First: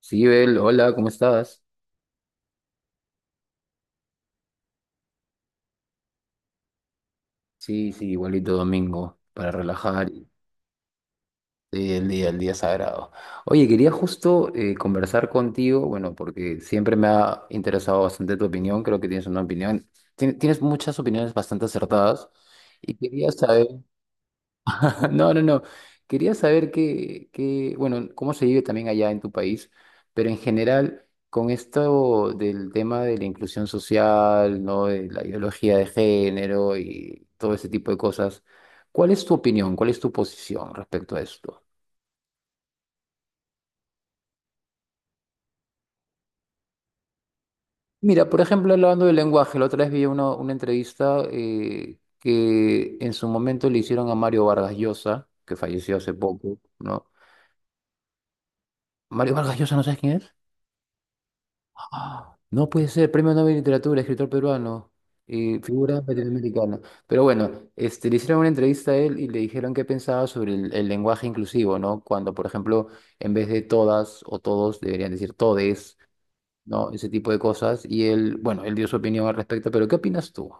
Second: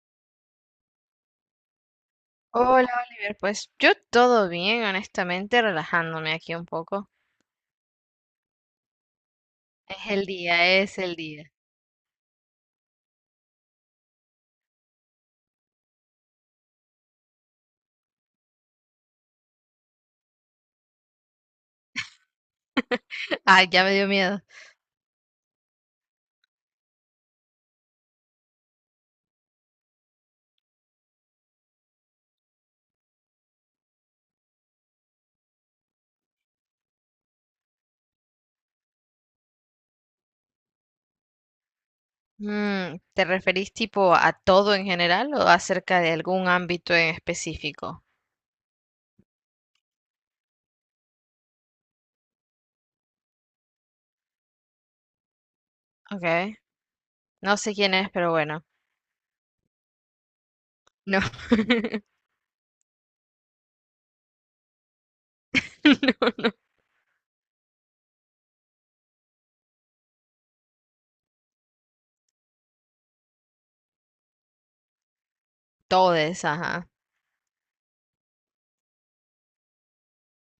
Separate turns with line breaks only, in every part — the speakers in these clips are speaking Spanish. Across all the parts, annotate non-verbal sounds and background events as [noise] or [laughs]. Sí, Bel, hola, ¿cómo estás?
Hola Oliver, pues yo todo bien, honestamente, relajándome aquí un poco.
Sí, sí, igualito domingo, para relajar
Es el
y
día, es el día.
sí, el día sagrado. Oye, quería justo conversar contigo, bueno, porque siempre me ha interesado bastante tu opinión, creo que tienes una opinión, tienes muchas opiniones bastante acertadas y quería
[laughs]
saber.
Ay, ya me dio miedo.
[laughs] No, no, no. Quería saber qué, bueno, cómo se vive también allá en tu país, pero en general, con esto del tema de la inclusión social, ¿no? De la ideología de género y todo ese tipo de cosas, ¿cuál es tu opinión? ¿Cuál es tu posición respecto a esto?
Mm, ¿te referís tipo a todo en general o acerca de algún ámbito en específico?
Mira, por ejemplo, hablando del lenguaje, la otra vez vi una entrevista que en su momento le hicieron a Mario Vargas Llosa, que falleció hace
Ok,
poco, ¿no?
no sé quién es, pero bueno,
Mario Vargas Llosa, ¿no sabes quién es?
no. [laughs]
Ah, no puede ser, Premio Nobel de Literatura, escritor peruano y figura
No, no.
latinoamericana. Pero bueno, este, le hicieron una entrevista a él y le dijeron qué pensaba sobre el lenguaje inclusivo, ¿no? Cuando, por ejemplo, en vez de todas o todos, deberían decir todes,
Todes, ajá.
¿no? Ese tipo de cosas. Y él, bueno, él dio su opinión al respecto, pero ¿qué opinas tú?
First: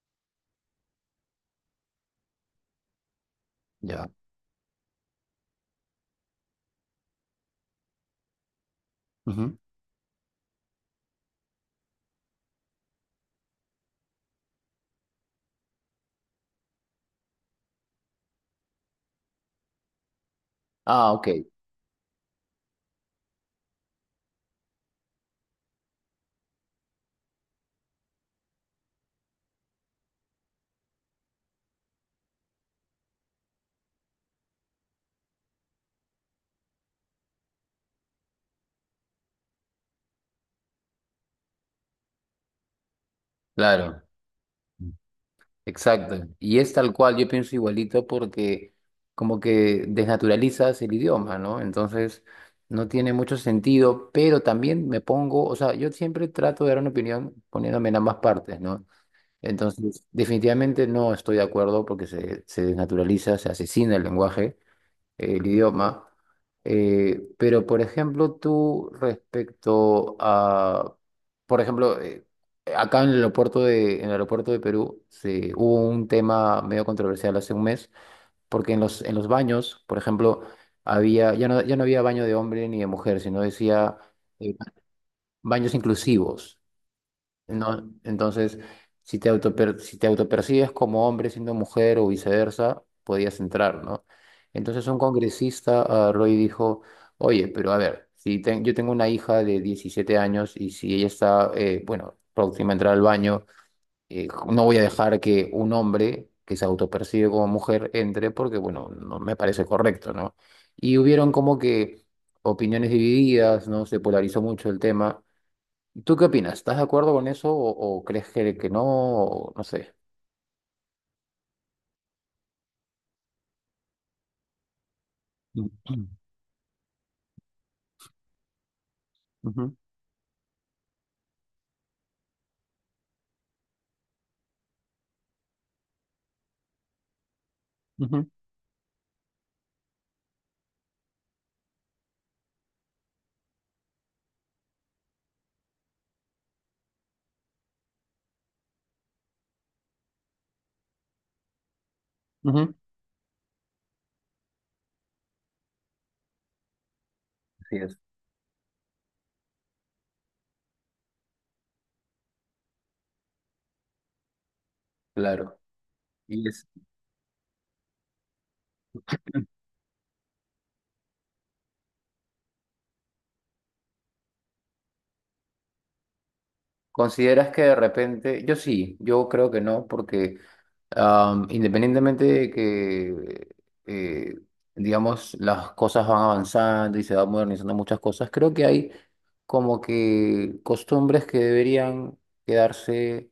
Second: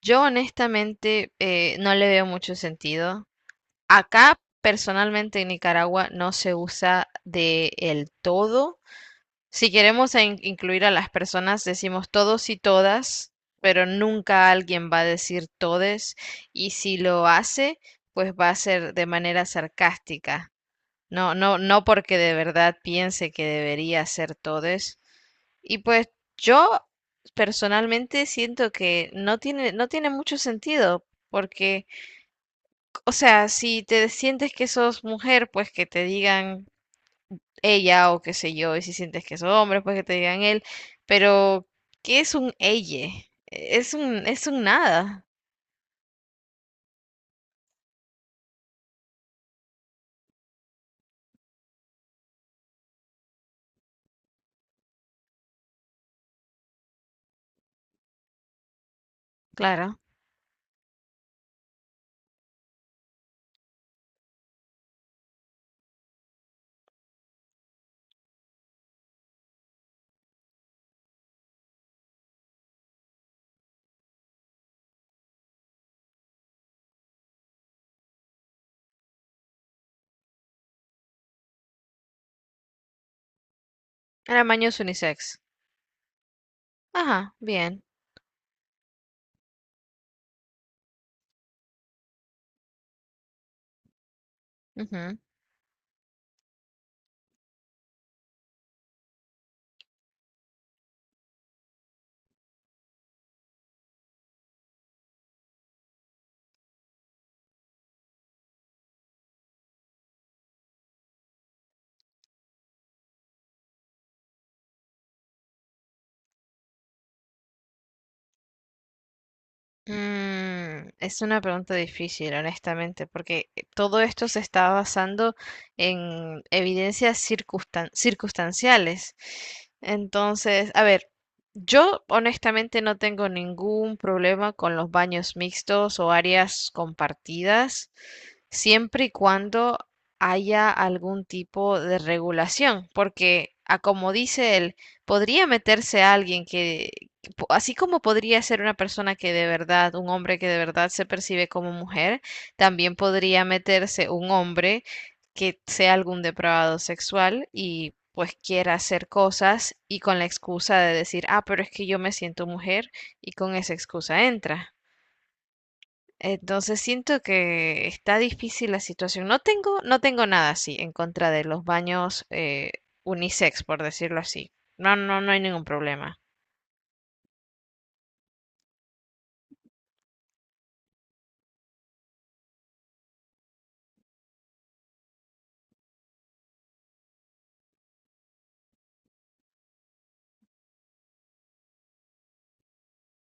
Yo honestamente no le veo mucho sentido.
Ya.
Acá, personalmente en Nicaragua, no se usa de el todo.
Ujú.
Si queremos incluir a las personas, decimos todos y todas, pero nunca alguien va a decir todes, y si lo hace, pues va a ser de manera sarcástica.
Ah, ok,
No, no, no porque de verdad piense que debería ser todes. Y pues yo personalmente siento que no tiene mucho sentido, porque, o sea, si te sientes que sos mujer, pues que te digan ella o qué sé yo, y si sientes que es hombre, pues que te digan él, pero ¿qué es un ella? E, es
claro.
un, es un nada,
Exacto. Y es tal cual, yo pienso igualito porque como que desnaturalizas el idioma, ¿no? Entonces no tiene mucho sentido, pero también me pongo, o sea, yo siempre trato de dar una opinión poniéndome en ambas partes, ¿no?
claro.
Entonces, definitivamente no estoy de acuerdo porque se desnaturaliza, se asesina el lenguaje, el idioma. Pero, por ejemplo, tú respecto a, por ejemplo, acá en el aeropuerto de, en el aeropuerto de Perú se, hubo un tema medio controversial hace un mes, porque en los baños, por ejemplo, había, ya no, ya no había baño de hombre ni de mujer, sino decía eh,
Aramaño es unisex.
baños inclusivos.
Ajá, bien.
No, entonces, si si te autopercibes como hombre siendo mujer o viceversa, podías entrar, ¿no? Entonces un
Ujú.
congresista, ah, Roy, dijo, oye, pero a ver, si ten- yo tengo una hija de 17 años y si ella está, bueno, próxima a entrar al baño, no voy a dejar que un hombre que se autopercibe como mujer entre porque, bueno, no me parece correcto, ¿no? Y hubieron como que opiniones divididas, ¿no? Se polarizó mucho el tema. ¿Tú qué opinas? ¿Estás de acuerdo con eso o crees que no? O no sé.
Mm, es una pregunta difícil, honestamente, porque todo esto se está basando
Ujú,
en evidencias circunstanciales.
ujú,
Entonces, a ver, yo honestamente no tengo ningún problema con los baños mixtos o áreas compartidas,
ujú,
siempre y cuando haya algún tipo de regulación, porque a como dice él, podría meterse alguien que así como podría ser una persona que de verdad, un hombre que de verdad se percibe como mujer,
ujú.
también podría meterse un hombre que sea algún depravado sexual
Así
y
es.
pues quiera hacer cosas y con la excusa de decir, ah, pero es que yo me siento mujer y con esa excusa entra.
Claro. Y es-
Entonces siento que está difícil la situación. No tengo nada así en contra de los baños unisex, por decirlo así. No, no, no hay ningún problema.
¿Consideras que de repente, yo sí, yo creo que no, porque independientemente de que, eh, digamos, las cosas van avanzando y se van modernizando muchas cosas, creo que hay como que costumbres que deberían quedarse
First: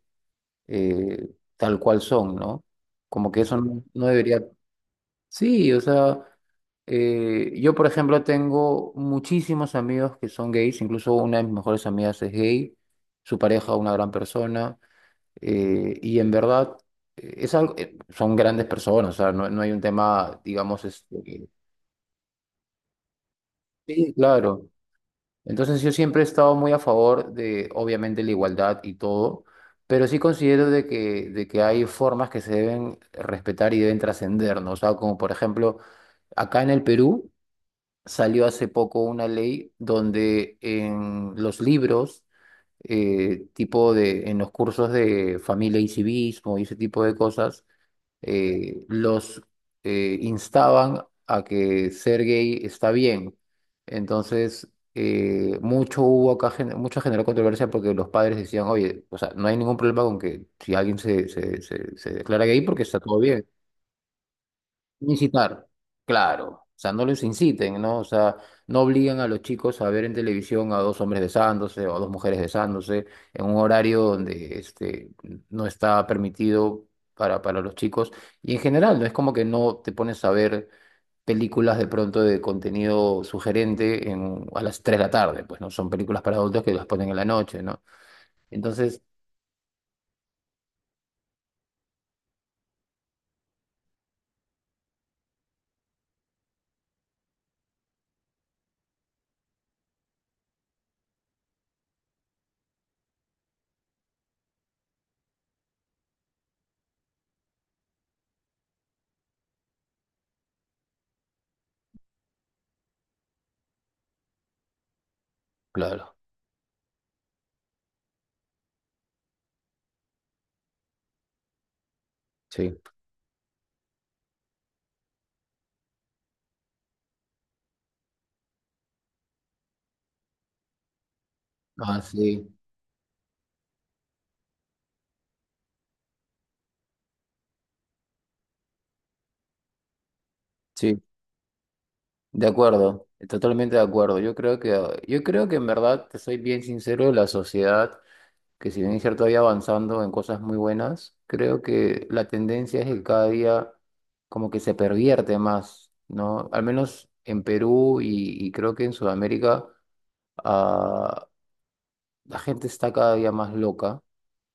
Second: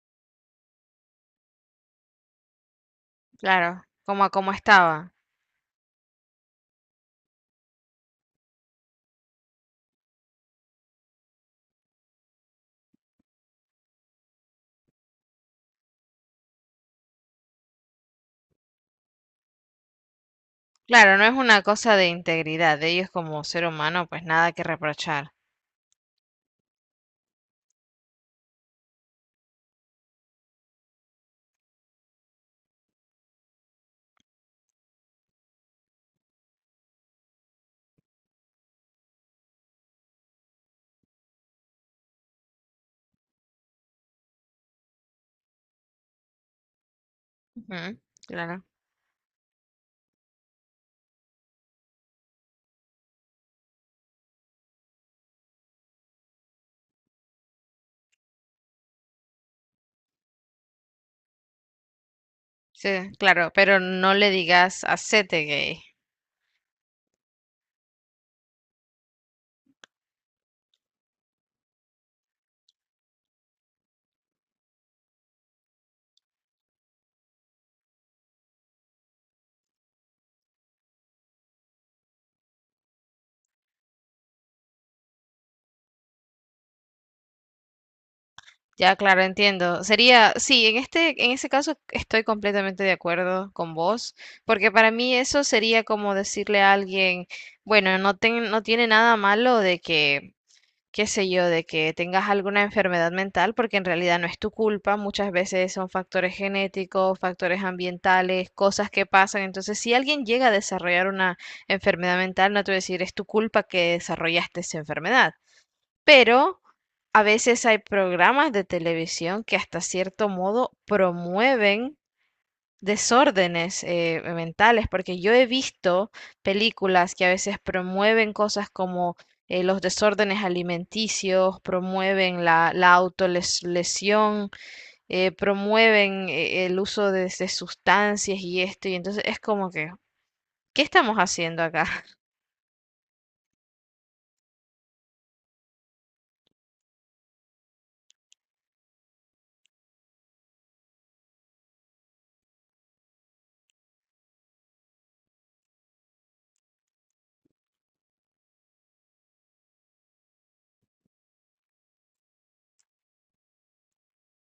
eh, tal cual son, ¿no? Como que eso no,
Claro,
no
como a
debería.
como estaba.
Sí, o sea, yo por ejemplo tengo muchísimos amigos que son gays, incluso una de mis mejores amigas es gay, su pareja una gran persona, y en verdad es algo, son grandes personas, o sea, no, no hay un tema, digamos,
Claro, no es
este,
una cosa de integridad de ellos como ser humano,
sí,
pues nada que
claro.
reprochar.
Entonces yo siempre he estado muy a favor de, obviamente, la igualdad y todo, pero sí considero de que hay formas que se deben respetar y deben trascender, ¿no? O sea, como por ejemplo... Acá en el Perú, salió hace poco una ley donde en los libros, tipo de, en los cursos de familia y civismo y ese tipo de cosas,
Ujú, claro.
los instaban a que ser gay está bien. Entonces, mucho hubo acá, mucha generó controversia porque los padres decían, oye, o sea, no hay ningún problema con que si alguien se declara gay porque está
Sí,
todo bien.
claro, pero no le digas hacete
Incitar,
gay.
claro. O sea, no los inciten, ¿no? O sea, no obligan a los chicos a ver en televisión a dos hombres besándose o a dos mujeres besándose en un horario donde este, no está permitido para los chicos. Y en general, no es como que no te pones a ver películas de pronto de contenido sugerente en, a las 3 de la tarde, pues, ¿no? Son películas para adultos que las ponen en la noche, ¿no?
Ya,
Entonces,
claro, entiendo. Sería, sí, en este, en ese caso estoy completamente de acuerdo con vos, porque para mí eso sería como decirle a alguien, bueno, no tiene nada malo de que qué sé yo, de que tengas alguna enfermedad mental, porque en realidad no es tu culpa, muchas veces son factores genéticos, factores ambientales, cosas que pasan. Entonces, si alguien llega a desarrollar una enfermedad mental, no te voy a decir, es tu culpa que desarrollaste esa enfermedad,
claro,
pero... A veces hay programas de televisión que hasta cierto modo promueven
sí.
desórdenes mentales, porque yo he visto películas que a veces promueven cosas como los desórdenes alimenticios,
Ah, sí,
promueven la autolesión, promueven el uso de sustancias y esto, y entonces es como que, ¿qué
sí.
estamos haciendo acá?
De acuerdo, totalmente de acuerdo. Yo creo que en verdad, te soy bien sincero, la sociedad, que si bien es cierto, vaya avanzando en cosas muy buenas, creo que la tendencia es que cada día como que se pervierte más, ¿no? Al menos en Perú y creo que en Sudamérica, ah, la gente está cada día más loca,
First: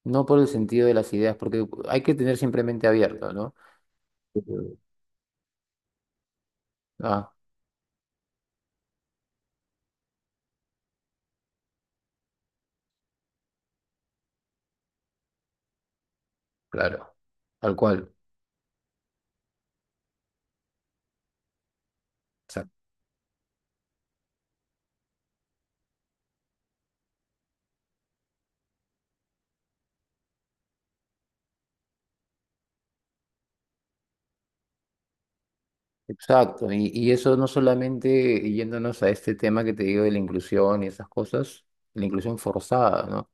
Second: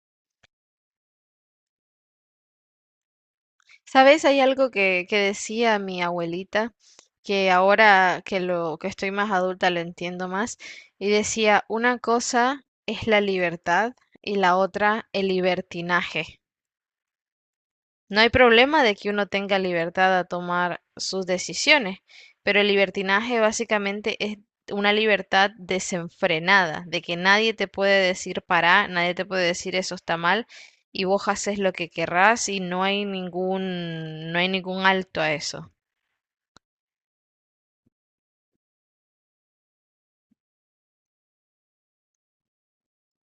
no por el sentido de las ideas, porque hay que tener siempre mente abierta, ¿no?
¿Sabes? Hay algo
Ujú.
que decía mi abuelita,
Ah,
que ahora que lo que estoy más adulta lo entiendo más, y decía, una cosa es la libertad y la otra el libertinaje.
claro, tal cual.
No hay problema de que uno tenga libertad a tomar sus decisiones, pero el libertinaje básicamente es una libertad desenfrenada, de que nadie te puede decir para, nadie te puede decir eso está mal y vos haces lo que querrás y no hay ningún, no hay ningún alto a eso.
Exacto, y eso no solamente yéndonos a este tema que te digo de la inclusión y esas cosas, la inclusión forzada, ¿no?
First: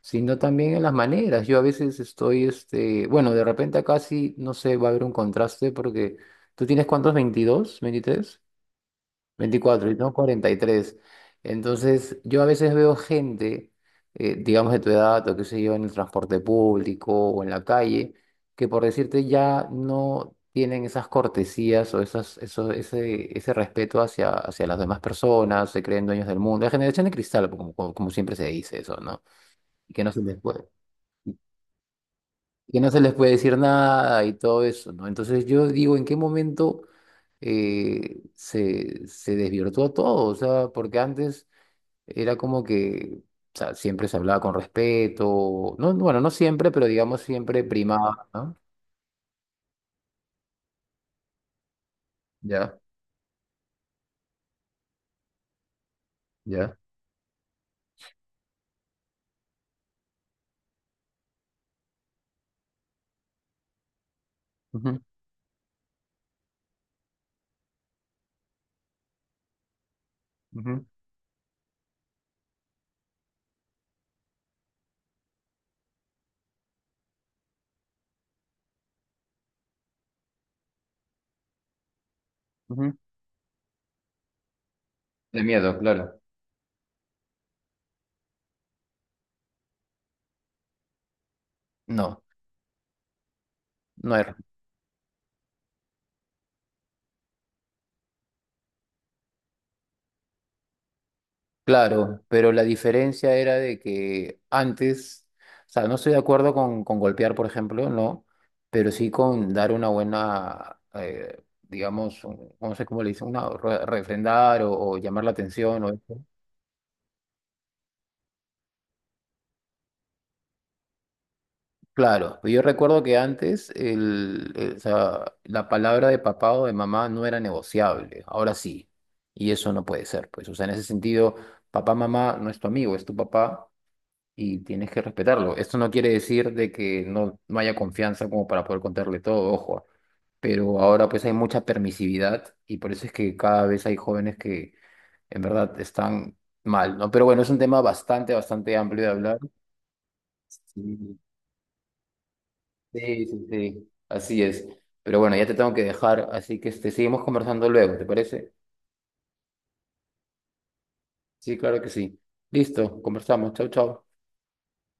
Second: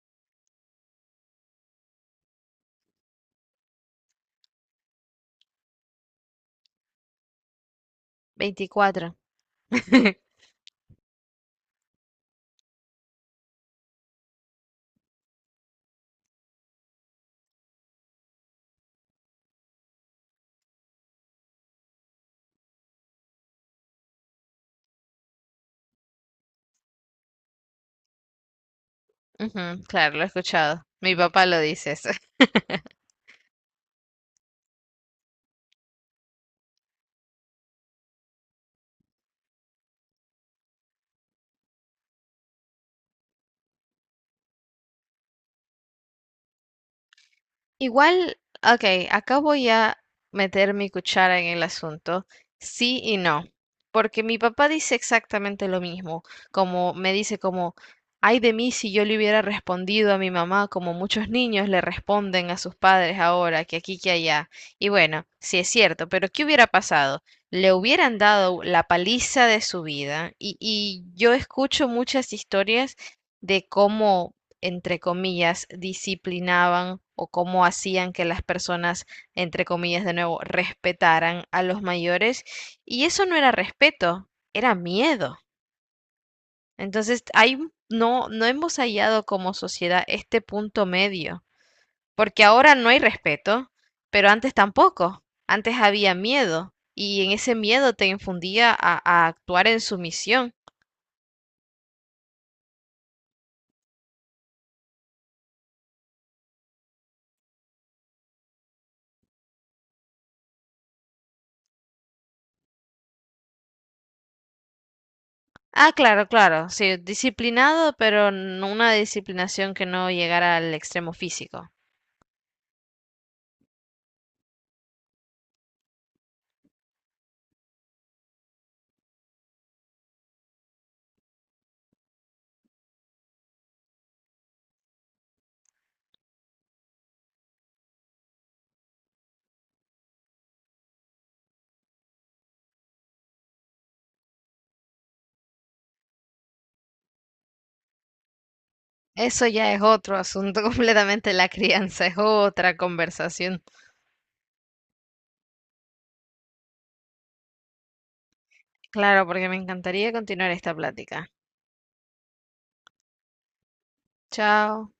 Sino también en las maneras. Yo a veces estoy, este, bueno, de repente acá sí, no sé, va a haber un contraste porque tú tienes cuántos, 22, 23?
24.
24, yo tengo
[laughs]
43. Entonces, yo a veces veo gente, digamos de tu edad o qué sé yo, en el transporte público o en la calle, que por decirte ya no tienen esas cortesías o esas, eso, ese respeto hacia, hacia las demás personas, se creen dueños del mundo. La generación de cristal, como, como, como siempre se dice eso, ¿no?
Ujú,
Y que no
claro,
se
lo he
les puede,
escuchado. Mi papá lo dice eso.
que no se les puede decir nada y todo eso, ¿no? Entonces, yo digo, ¿en qué momento... se, se desvirtuó todo, o sea, porque antes era como que, o sea, siempre se hablaba con respeto. No, bueno, no siempre, pero digamos siempre primaba,
Igual,
¿no?
ok, acá voy a meter mi cuchara en el asunto,
Ya,
sí y no, porque mi papá dice exactamente lo mismo,
ya.
como me dice como, ay de mí si yo le hubiera respondido a mi mamá como muchos niños le responden a sus padres ahora, que aquí, que allá. Y
Ujú,
bueno, sí es cierto, pero ¿qué hubiera pasado? Le hubieran dado la paliza de su vida
ujú,
y yo escucho muchas historias de cómo entre comillas, disciplinaban o cómo hacían que las personas, entre comillas, de nuevo, respetaran a los mayores.
ujú.
Y eso no era respeto, era miedo.
De miedo, claro.
Entonces, hay, no, no hemos hallado como sociedad este punto medio,
No,
porque ahora no hay respeto,
no
pero
era.
antes tampoco. Antes había miedo y en ese miedo te infundía a actuar en sumisión.
Claro, pero la diferencia era de que antes, o sea, no estoy de acuerdo con golpear, por ejemplo, no, pero sí con dar una buena, digamos, no sé cómo le dicen, una refrendar o llamar la atención o
Ah,
eso.
claro, claro, sí, disciplinado, pero no una disciplinación que no llegara al extremo físico.
Claro, pero yo recuerdo que antes o sea, la palabra de papá o de mamá no era negociable, ahora sí, y eso no puede ser, pues, o sea, en ese sentido, papá, mamá no es tu amigo, es tu papá y tienes que respetarlo. Esto no quiere decir de que no, no haya confianza como para poder contarle todo, ojo, pero ahora pues hay mucha permisividad y por eso es que cada vez hay jóvenes que en verdad están mal, ¿no? Pero bueno, es un tema bastante, bastante amplio de hablar.
Eso ya es otro asunto [laughs]
Sí.
completamente, la crianza es otra
Sí, sí,
conversación.
sí, así es. Pero bueno, ya te tengo que dejar, así que este, seguimos conversando luego, ¿te parece?
Claro, porque me encantaría continuar esta plática.
Sí, claro que sí. Listo, conversamos. Chau, chau.
Chao.